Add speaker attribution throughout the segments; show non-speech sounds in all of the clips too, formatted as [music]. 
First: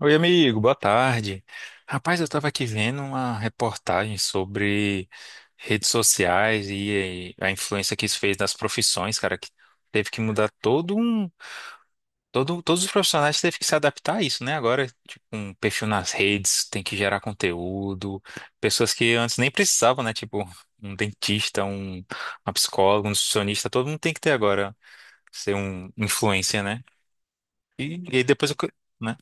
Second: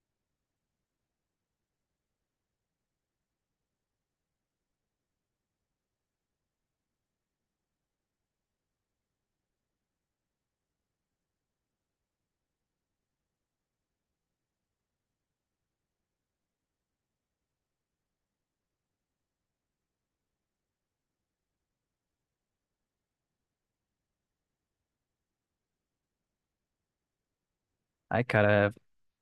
Speaker 1: Oi, amigo, boa tarde. Rapaz, eu estava aqui vendo uma reportagem sobre redes sociais e a influência que isso fez nas profissões, cara, que teve que mudar todo um, todos os profissionais teve que se adaptar a isso, né? Agora, tipo, um perfil nas redes, tem que gerar conteúdo, pessoas que antes nem precisavam, né? Tipo, um dentista, um, uma psicóloga, um nutricionista, todo mundo tem que ter agora ser um influencer, né? E aí
Speaker 2: Ai,
Speaker 1: depois o que,
Speaker 2: cara,
Speaker 1: né?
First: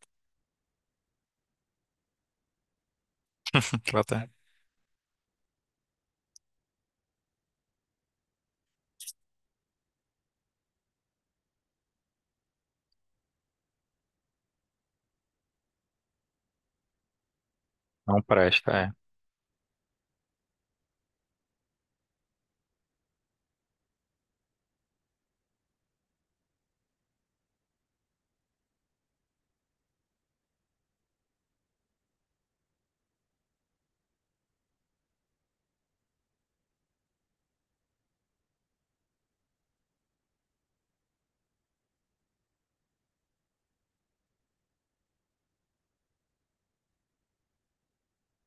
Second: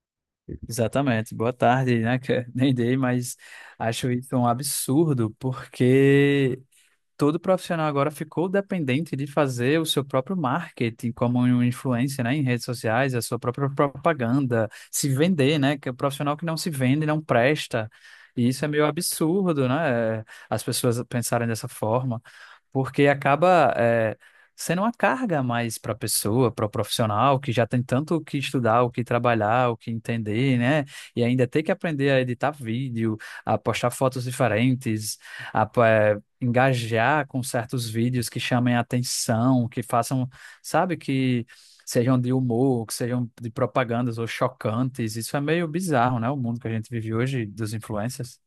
Speaker 2: exatamente. Boa tarde, né? que [laughs] Nem dei, mas
Speaker 1: [laughs] Ela
Speaker 2: acho
Speaker 1: tá-
Speaker 2: isso um absurdo, porque todo profissional agora ficou dependente de fazer o seu próprio marketing como um influencer, né? Em redes sociais, a sua própria propaganda, se vender, né? Que o profissional que não se vende não presta.
Speaker 1: Não
Speaker 2: E isso é
Speaker 1: presta,
Speaker 2: meio
Speaker 1: é.
Speaker 2: absurdo, né? As pessoas pensarem dessa forma porque acaba sendo uma carga a mais para a pessoa, para o profissional, que já tem tanto o que estudar, o que trabalhar, o que entender, né? E ainda tem que aprender a editar vídeo, a postar fotos diferentes, a engajar com certos vídeos que chamem a atenção, que façam, sabe, que sejam de humor, que sejam de propagandas ou chocantes. Isso é meio bizarro, né? O mundo que a gente vive hoje dos influencers.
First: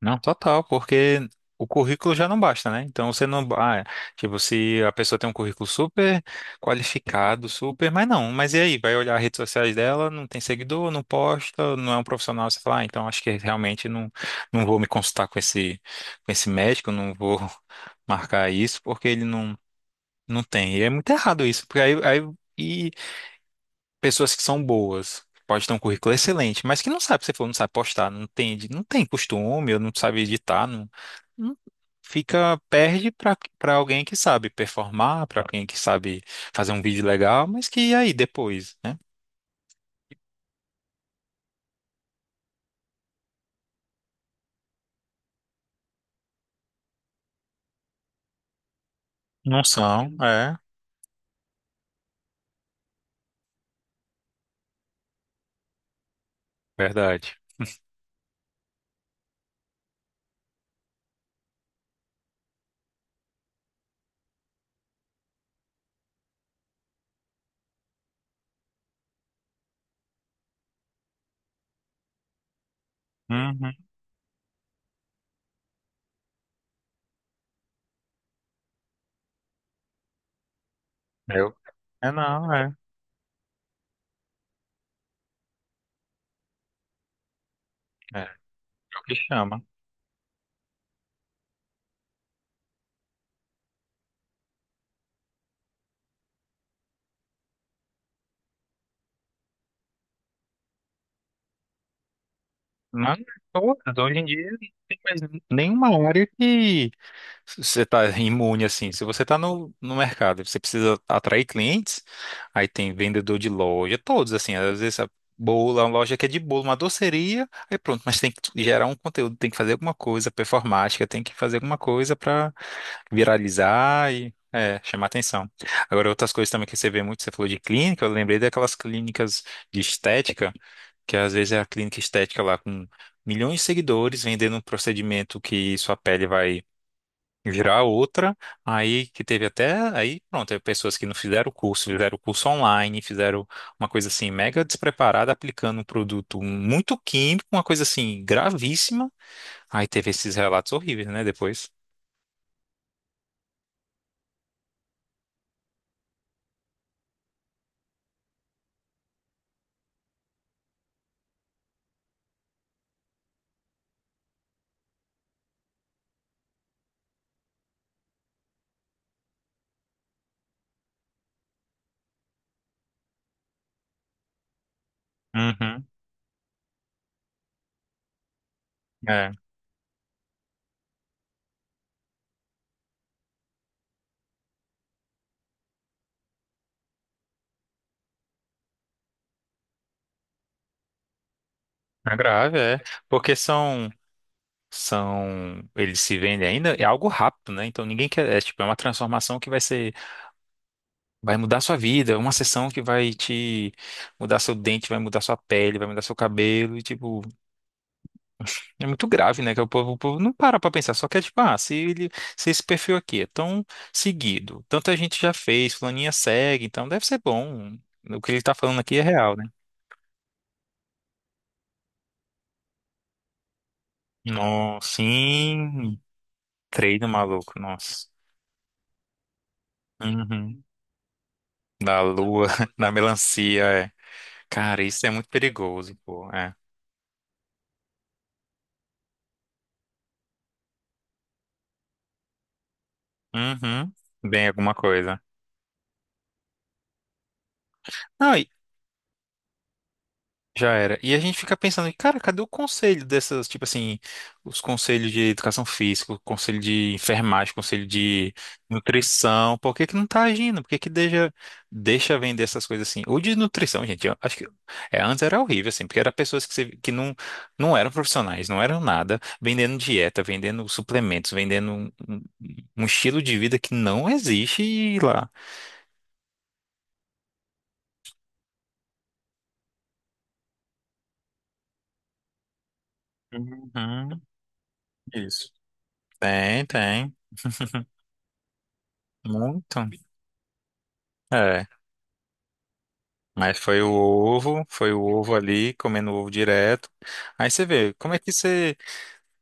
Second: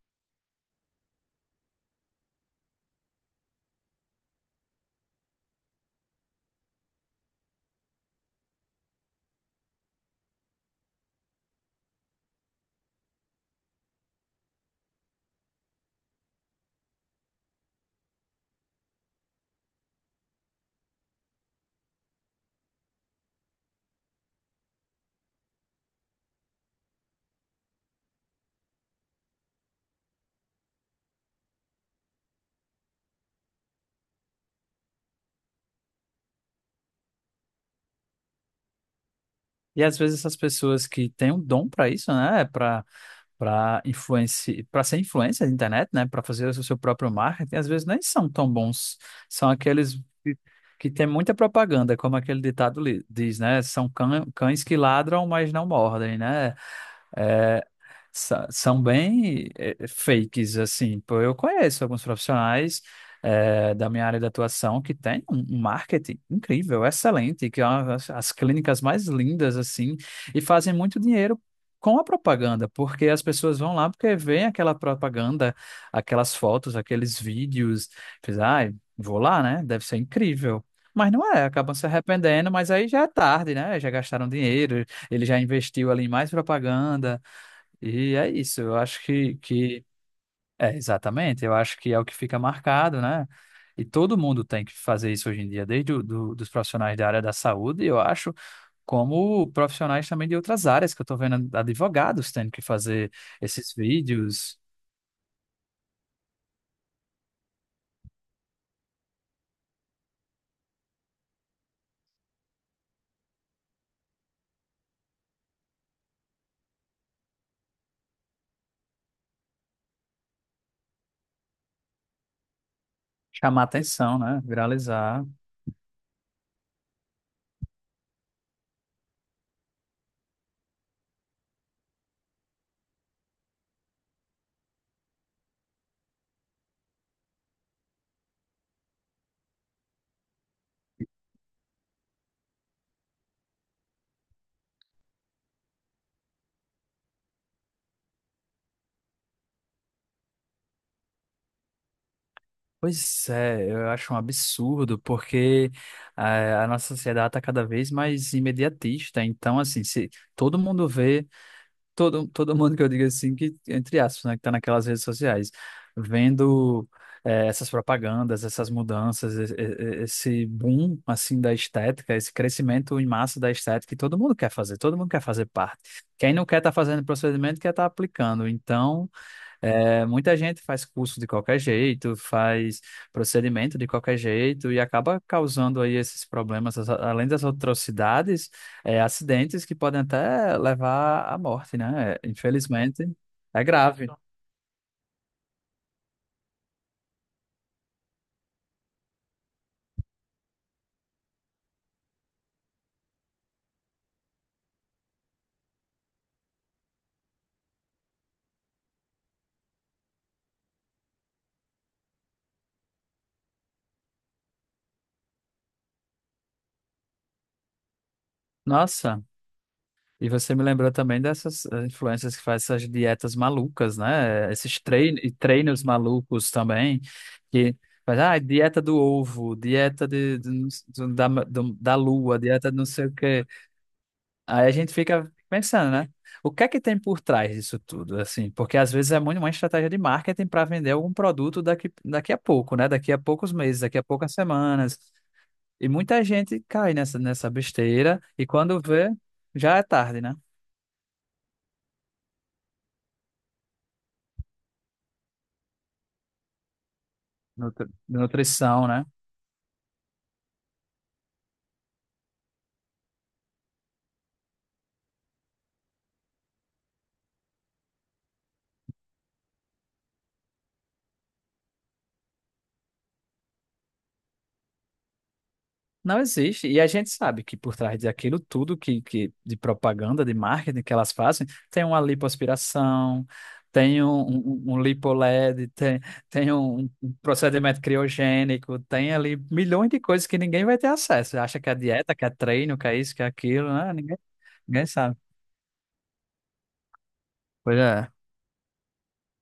Speaker 1: Não, total, porque o currículo já não basta, né? Então você não. Ah, é, tipo, se a pessoa tem um currículo super qualificado, super. Mas não, mas e aí? Vai olhar as redes sociais dela, não tem seguidor, não posta, não é um profissional. Você fala, ah, então acho que realmente não, não vou me consultar com esse médico, não vou [laughs] marcar isso, porque ele não, não tem. E é muito errado isso, porque aí, aí- e pessoas que são boas, que pode ter um currículo excelente, mas que não sabe, você falou, não sabe postar, não tem, edi- não tem costume, ou não sabe editar, não, não- fica, perde para alguém que sabe performar, para alguém que sabe fazer um vídeo legal, mas que e aí depois, né?
Speaker 2: E às vezes essas pessoas que têm um dom para isso, né? Para ser influencer da internet, né, para fazer o seu próprio marketing, às vezes nem são tão bons. São
Speaker 1: Não
Speaker 2: aqueles
Speaker 1: são,
Speaker 2: que,
Speaker 1: é,
Speaker 2: que têm muita propaganda, como aquele diz, né? São cães que ladram, mas não mordem, né?
Speaker 1: verdade.
Speaker 2: é, São bem fakes, assim. Pô, eu conheço alguns profissionais da minha área de atuação que tem um marketing incrível, excelente, que é as, as clínicas mais lindas, assim, e fazem muito dinheiro com a propaganda, porque as pessoas
Speaker 1: Uhum.
Speaker 2: vão lá porque veem aquela propaganda, aquelas fotos, aqueles vídeos, diz, ai, vou lá, né? Deve ser incrível. Mas não é,
Speaker 1: Eu,
Speaker 2: acabam se
Speaker 1: é
Speaker 2: arrependendo,
Speaker 1: não,
Speaker 2: mas
Speaker 1: é,
Speaker 2: aí já é tarde, né? Já gastaram dinheiro, ele já investiu ali em mais propaganda, e
Speaker 1: é,
Speaker 2: é
Speaker 1: é
Speaker 2: isso. Eu
Speaker 1: o
Speaker 2: acho
Speaker 1: que chama.
Speaker 2: que é exatamente, eu acho que é o que fica marcado, né? E todo mundo tem que fazer isso hoje em dia, desde dos profissionais da área da saúde, eu acho, como profissionais também de outras áreas, que eu estou vendo advogados tendo que fazer
Speaker 1: Mas
Speaker 2: esses
Speaker 1: todas, hoje em dia,
Speaker 2: vídeos,
Speaker 1: não tem mais nenhuma área que você está imune assim. Se você está no, no mercado, e você precisa atrair clientes, aí tem vendedor de loja, todos assim. Às vezes a bolo, uma loja que é de bolo, uma doceria, aí pronto, mas tem que gerar um conteúdo, tem que fazer alguma coisa performática, tem que fazer alguma coisa para
Speaker 2: chamar
Speaker 1: viralizar
Speaker 2: atenção,
Speaker 1: e
Speaker 2: né?
Speaker 1: é, chamar
Speaker 2: Viralizar.
Speaker 1: atenção. Agora, outras coisas também que você vê muito, você falou de clínica, eu lembrei daquelas clínicas de estética, que às vezes é a clínica estética lá com milhões de seguidores vendendo um procedimento que sua pele vai virar outra, aí que teve até, aí pronto, teve pessoas que não fizeram o curso, fizeram o curso online, fizeram uma coisa assim mega despreparada, aplicando um produto muito químico, uma coisa assim gravíssima, aí teve esses relatos horríveis, né, depois.
Speaker 2: Pois é, eu acho um absurdo, porque a nossa sociedade está cada vez mais imediatista. Então, assim, se todo mundo vê. Todo mundo que eu digo assim, que, entre aspas, né, que tá naquelas redes sociais, vendo essas propagandas, essas mudanças, esse boom, assim, da estética, esse crescimento em massa da estética que todo mundo quer fazer, todo mundo quer fazer
Speaker 1: Uhum.
Speaker 2: parte. Quem não quer estar fazendo procedimento, quer estar aplicando. Então,
Speaker 1: É,
Speaker 2: é, muita gente faz curso de qualquer jeito, faz procedimento de qualquer jeito e acaba causando aí esses problemas, além das atrocidades, é, acidentes que podem até levar à morte, né?
Speaker 1: é
Speaker 2: É,
Speaker 1: grave, é,
Speaker 2: infelizmente,
Speaker 1: porque
Speaker 2: é
Speaker 1: são,
Speaker 2: grave.
Speaker 1: são, eles se vendem ainda, é algo rápido, né, então ninguém quer, é tipo, é uma transformação que vai ser, vai mudar sua vida, é uma sessão que vai te mudar seu dente, vai mudar sua pele, vai mudar seu cabelo, e tipo, é muito grave, né? Que o povo não para pra pensar, só quer tipo, ah, se, ele, se esse perfil aqui é tão seguido, tanta gente já fez, fulaninha segue, então deve ser bom. O que ele tá falando aqui é
Speaker 2: Nossa,
Speaker 1: real, né?
Speaker 2: e você me lembrou também dessas influencers que fazem essas dietas malucas, né? Esses
Speaker 1: Nossa,
Speaker 2: treinos
Speaker 1: sim,
Speaker 2: malucos também,
Speaker 1: treino maluco,
Speaker 2: que
Speaker 1: nossa.
Speaker 2: faz, ah, dieta do ovo, dieta
Speaker 1: Uhum.
Speaker 2: de- do- da, do- da
Speaker 1: Da
Speaker 2: lua,
Speaker 1: lua,
Speaker 2: dieta de
Speaker 1: [laughs]
Speaker 2: não
Speaker 1: da
Speaker 2: sei o quê.
Speaker 1: melancia, é.
Speaker 2: Aí a
Speaker 1: Cara,
Speaker 2: gente
Speaker 1: isso é muito
Speaker 2: fica pensando,
Speaker 1: perigoso,
Speaker 2: né?
Speaker 1: pô,
Speaker 2: O
Speaker 1: é.
Speaker 2: que é que tem por trás disso tudo, assim? Porque às vezes é muito uma estratégia de marketing para vender algum produto daqui, daqui a pouco, né? Daqui a poucos meses,
Speaker 1: Uhum.
Speaker 2: daqui a poucas
Speaker 1: Bem, alguma
Speaker 2: semanas.
Speaker 1: coisa.
Speaker 2: E muita gente cai nessa besteira
Speaker 1: Não,
Speaker 2: e quando vê, já é tarde, né?
Speaker 1: já era. E a gente fica pensando, cara, cadê o conselho dessas, tipo assim, os conselhos de educação física, o conselho de enfermagem, o conselho de
Speaker 2: Nutrição, né?
Speaker 1: nutrição, por que que não tá agindo? Por que que deixa, deixa vender essas coisas assim? Ou de nutrição, gente, eu acho que é, antes era horrível, assim, porque eram pessoas que, você- que não, não eram profissionais, não eram nada, vendendo dieta, vendendo suplementos, vendendo um, um- um estilo de vida que não existe e lá.
Speaker 2: Não existe. E a gente sabe que por trás daquilo tudo que de propaganda, de marketing que elas fazem, tem uma lipoaspiração, tem
Speaker 1: Uhum,
Speaker 2: um
Speaker 1: isso.
Speaker 2: lipoled, tem, tem
Speaker 1: Tem,
Speaker 2: um
Speaker 1: tem.
Speaker 2: procedimento
Speaker 1: [laughs]
Speaker 2: criogênico, tem ali
Speaker 1: Muito.
Speaker 2: milhões de coisas que ninguém vai ter acesso. Acha
Speaker 1: É.
Speaker 2: que é dieta, que é treino, que é isso, que é
Speaker 1: Mas
Speaker 2: aquilo, né? Ninguém
Speaker 1: foi o
Speaker 2: sabe.
Speaker 1: ovo ali, comendo ovo direto. Aí você
Speaker 2: Pois
Speaker 1: vê, como
Speaker 2: é.
Speaker 1: é que você.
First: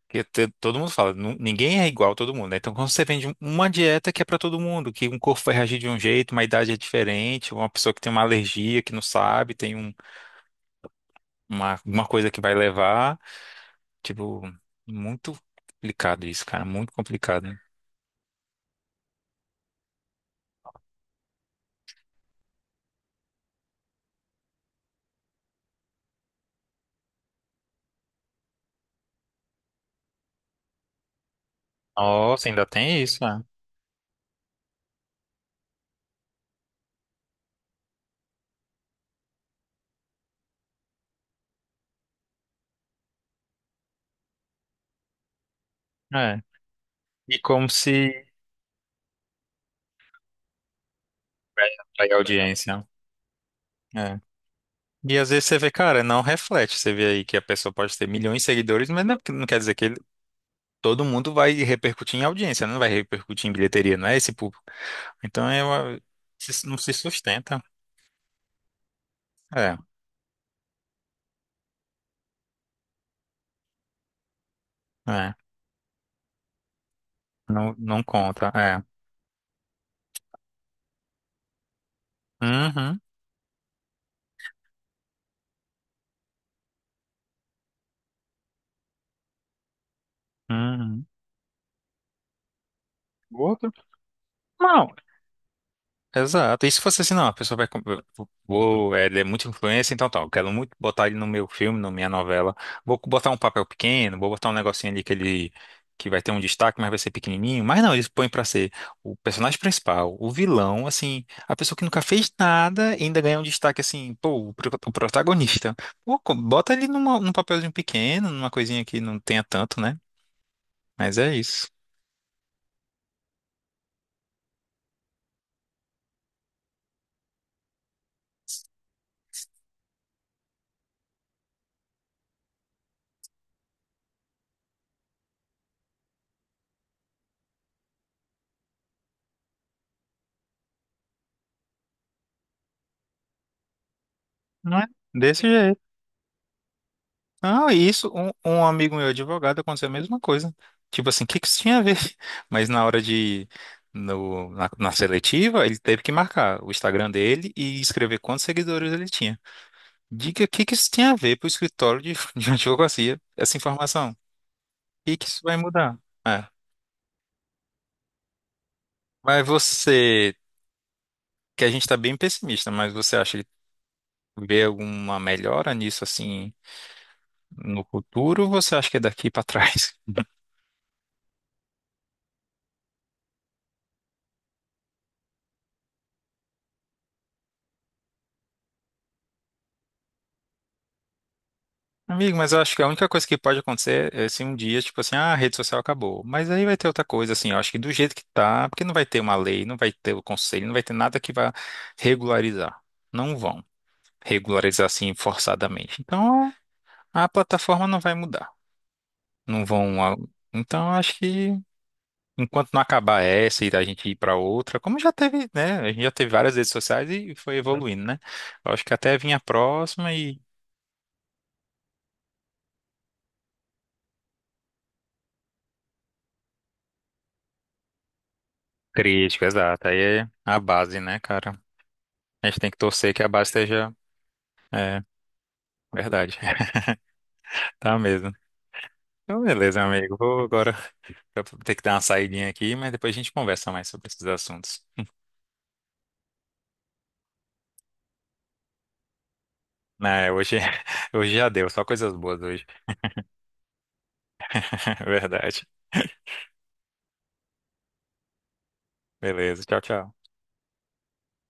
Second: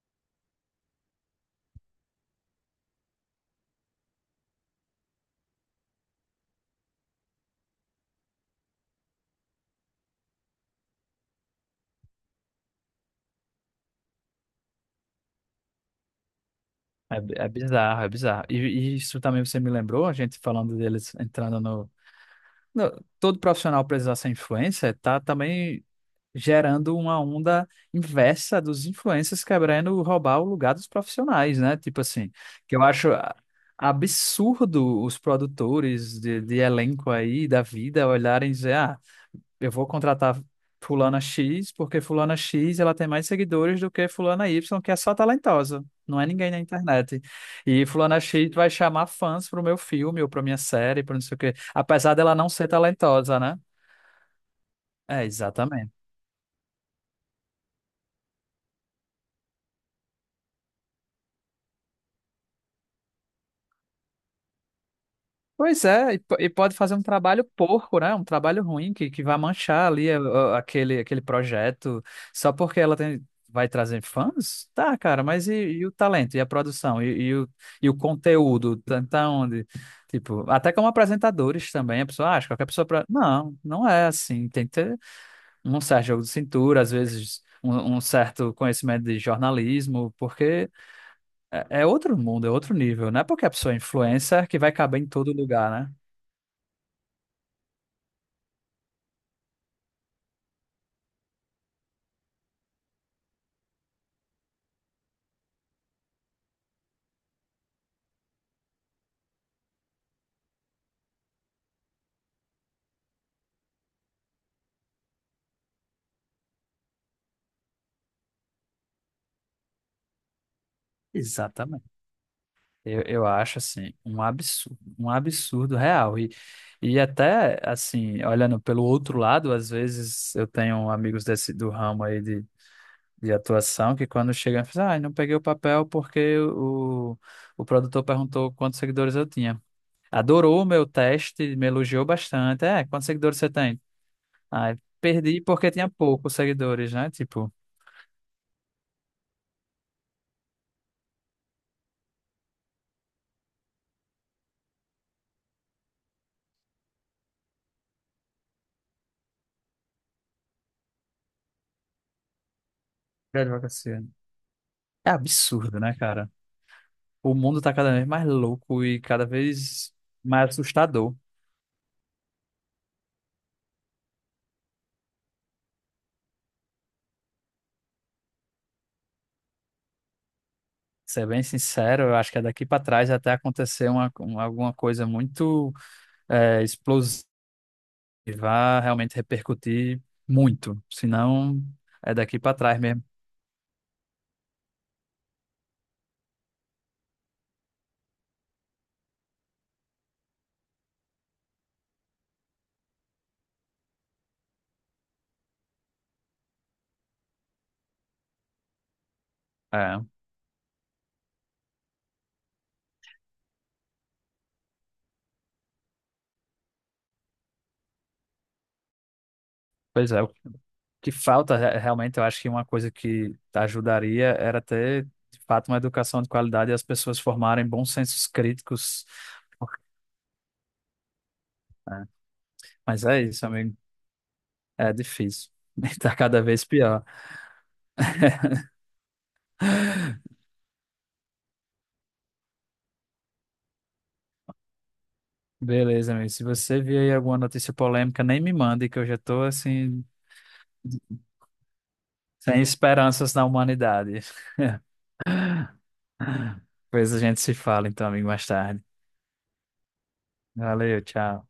Speaker 1: Que te- todo mundo fala, nu- ninguém é igual a todo mundo, né? Então, quando você vende um- uma dieta que é pra todo mundo, que um corpo vai reagir de um jeito, uma idade é diferente, uma pessoa que tem uma alergia, que não sabe, tem um, uma coisa que vai levar. Tipo, muito complicado isso, cara, muito complicado.
Speaker 2: É
Speaker 1: Né?
Speaker 2: bizarro, é bizarro. E isso também você me lembrou, a gente falando deles entrando no. Todo profissional precisa ser influencer, tá também gerando uma onda inversa dos influencers quebrando roubar o lugar dos profissionais, né? Tipo assim,
Speaker 1: Nossa, ainda
Speaker 2: que eu
Speaker 1: tem
Speaker 2: acho
Speaker 1: isso, né?
Speaker 2: absurdo os produtores de elenco aí da vida olharem e dizer, ah, eu vou contratar fulana X porque fulana X ela tem mais seguidores do que fulana Y, que é só talentosa. Não é
Speaker 1: É.
Speaker 2: ninguém na internet.
Speaker 1: E como
Speaker 2: E fulana
Speaker 1: se.
Speaker 2: X vai chamar fãs pro meu filme ou pra minha série, para não sei o quê,
Speaker 1: Vai atrair
Speaker 2: apesar dela não ser
Speaker 1: audiência. Né?
Speaker 2: talentosa, né?
Speaker 1: É. E
Speaker 2: É,
Speaker 1: às vezes você vê,
Speaker 2: exatamente.
Speaker 1: cara, não reflete. Você vê aí que a pessoa pode ter milhões de seguidores, mas não, não quer dizer que ele- todo mundo vai repercutir em audiência, não vai repercutir em bilheteria, não é esse público. Então é
Speaker 2: Pois
Speaker 1: uma-
Speaker 2: é, e
Speaker 1: se-
Speaker 2: pode
Speaker 1: não se
Speaker 2: fazer um trabalho
Speaker 1: sustenta.
Speaker 2: porco, né? Um trabalho ruim que vai
Speaker 1: É,
Speaker 2: manchar ali aquele projeto só porque ela tem, vai trazer fãs? Tá, cara,
Speaker 1: é.
Speaker 2: mas e o talento, e a produção, e
Speaker 1: Não,
Speaker 2: e o
Speaker 1: não conta.
Speaker 2: conteúdo?
Speaker 1: É.
Speaker 2: Tá onde? Tipo, até como apresentadores também, a pessoa acha, qualquer pessoa.
Speaker 1: Uhum,
Speaker 2: Pra... Não, não é assim. Tem que ter um certo jogo de cintura, às vezes um certo conhecimento de jornalismo, porque
Speaker 1: uhum.
Speaker 2: é, é outro mundo, é outro nível. Não é porque a
Speaker 1: Outro?
Speaker 2: pessoa é influencer que vai
Speaker 1: Não.
Speaker 2: caber em todo lugar, né?
Speaker 1: Exato. E se fosse assim, não, a pessoa vai. Com- Vou, é, ele é muito influência, então tal quero muito botar ele no meu filme, na minha novela. Vou botar um papel pequeno, vou botar um negocinho ali que ele. Que vai ter um destaque, mas vai ser pequenininho. Mas não, eles põem pra ser o personagem principal, o vilão, assim, a pessoa que nunca fez nada e ainda ganha um destaque, assim, pô, o pro- o protagonista. Pô, co- bota ele numa, num papelzinho pequeno, numa coisinha que não tenha tanto, né? Mas é isso.
Speaker 2: Exatamente. Eu acho assim um absurdo real. E até assim, olhando pelo outro lado, às vezes eu tenho amigos desse do ramo aí de atuação que quando chegam, falam, ah, eu não peguei o papel porque o produtor perguntou quantos seguidores eu tinha. Adorou o meu teste, me elogiou bastante. É, quantos seguidores você tem? Ah,
Speaker 1: Não é?
Speaker 2: perdi
Speaker 1: Desse
Speaker 2: porque
Speaker 1: jeito.
Speaker 2: tinha poucos seguidores, né? Tipo,
Speaker 1: Ah, isso, um amigo meu advogado aconteceu a mesma coisa. Tipo assim, o que que isso tinha a ver? [laughs] Mas na hora de, no, na, na seletiva, ele teve que marcar o Instagram dele e escrever quantos seguidores ele tinha. Diga o que que isso tinha a ver pro escritório de, [laughs] de advocacia,
Speaker 2: grande
Speaker 1: essa
Speaker 2: advocacia.
Speaker 1: informação. O
Speaker 2: É
Speaker 1: que que isso vai
Speaker 2: absurdo, né,
Speaker 1: mudar?
Speaker 2: cara?
Speaker 1: É.
Speaker 2: O mundo tá cada vez mais louco e cada
Speaker 1: Mas
Speaker 2: vez
Speaker 1: você,
Speaker 2: mais assustador.
Speaker 1: que a gente está bem pessimista, mas você acha que vê alguma melhora nisso assim no futuro ou você acha que é daqui para trás? [laughs]
Speaker 2: Ser bem sincero, eu acho que é daqui para trás até acontecer alguma coisa muito explosiva, vai realmente repercutir muito. Senão, é
Speaker 1: Amigo,
Speaker 2: daqui
Speaker 1: mas
Speaker 2: para
Speaker 1: eu acho
Speaker 2: trás
Speaker 1: que a
Speaker 2: mesmo.
Speaker 1: única coisa que pode acontecer é se um dia, tipo assim, ah, a rede social acabou. Mas aí vai ter outra coisa, assim, eu acho que do jeito que tá, porque não vai ter uma lei, não vai ter o conselho, não vai ter nada que vá regularizar. Não vão regularizar assim forçadamente. Então, a plataforma não vai mudar. Não
Speaker 2: É,
Speaker 1: vão. A- Então, eu acho que enquanto não acabar essa e a gente ir para outra, como já teve, né? A gente já teve várias redes sociais e foi evoluindo, né? Eu acho que até vinha a próxima
Speaker 2: pois é, o
Speaker 1: e.
Speaker 2: que falta realmente, eu acho que uma coisa que ajudaria era ter, de fato, uma educação de qualidade e as pessoas formarem bons sensos críticos.
Speaker 1: Crítico, exato. Aí é a base, né, cara?
Speaker 2: É,
Speaker 1: A gente tem que
Speaker 2: mas
Speaker 1: torcer que
Speaker 2: é
Speaker 1: a
Speaker 2: isso,
Speaker 1: base
Speaker 2: amigo.
Speaker 1: esteja.
Speaker 2: É
Speaker 1: É,
Speaker 2: difícil. [laughs] Está
Speaker 1: verdade.
Speaker 2: cada vez
Speaker 1: [laughs]
Speaker 2: pior.
Speaker 1: Tá mesmo. Então, beleza, amigo. Vou agora [laughs] ter que dar uma saidinha aqui, mas depois a gente conversa mais sobre esses assuntos.
Speaker 2: Beleza, amigo. Se você vir aí alguma notícia polêmica, nem me mande, que eu já tô assim,
Speaker 1: Né, hoje, [laughs] hoje já deu, só coisas boas
Speaker 2: sem
Speaker 1: hoje.
Speaker 2: esperanças na humanidade.
Speaker 1: [laughs] Verdade.
Speaker 2: [laughs] Pois a gente se fala então, amigo, mais tarde.
Speaker 1: Beleza, tchau, tchau.
Speaker 2: Valeu, tchau.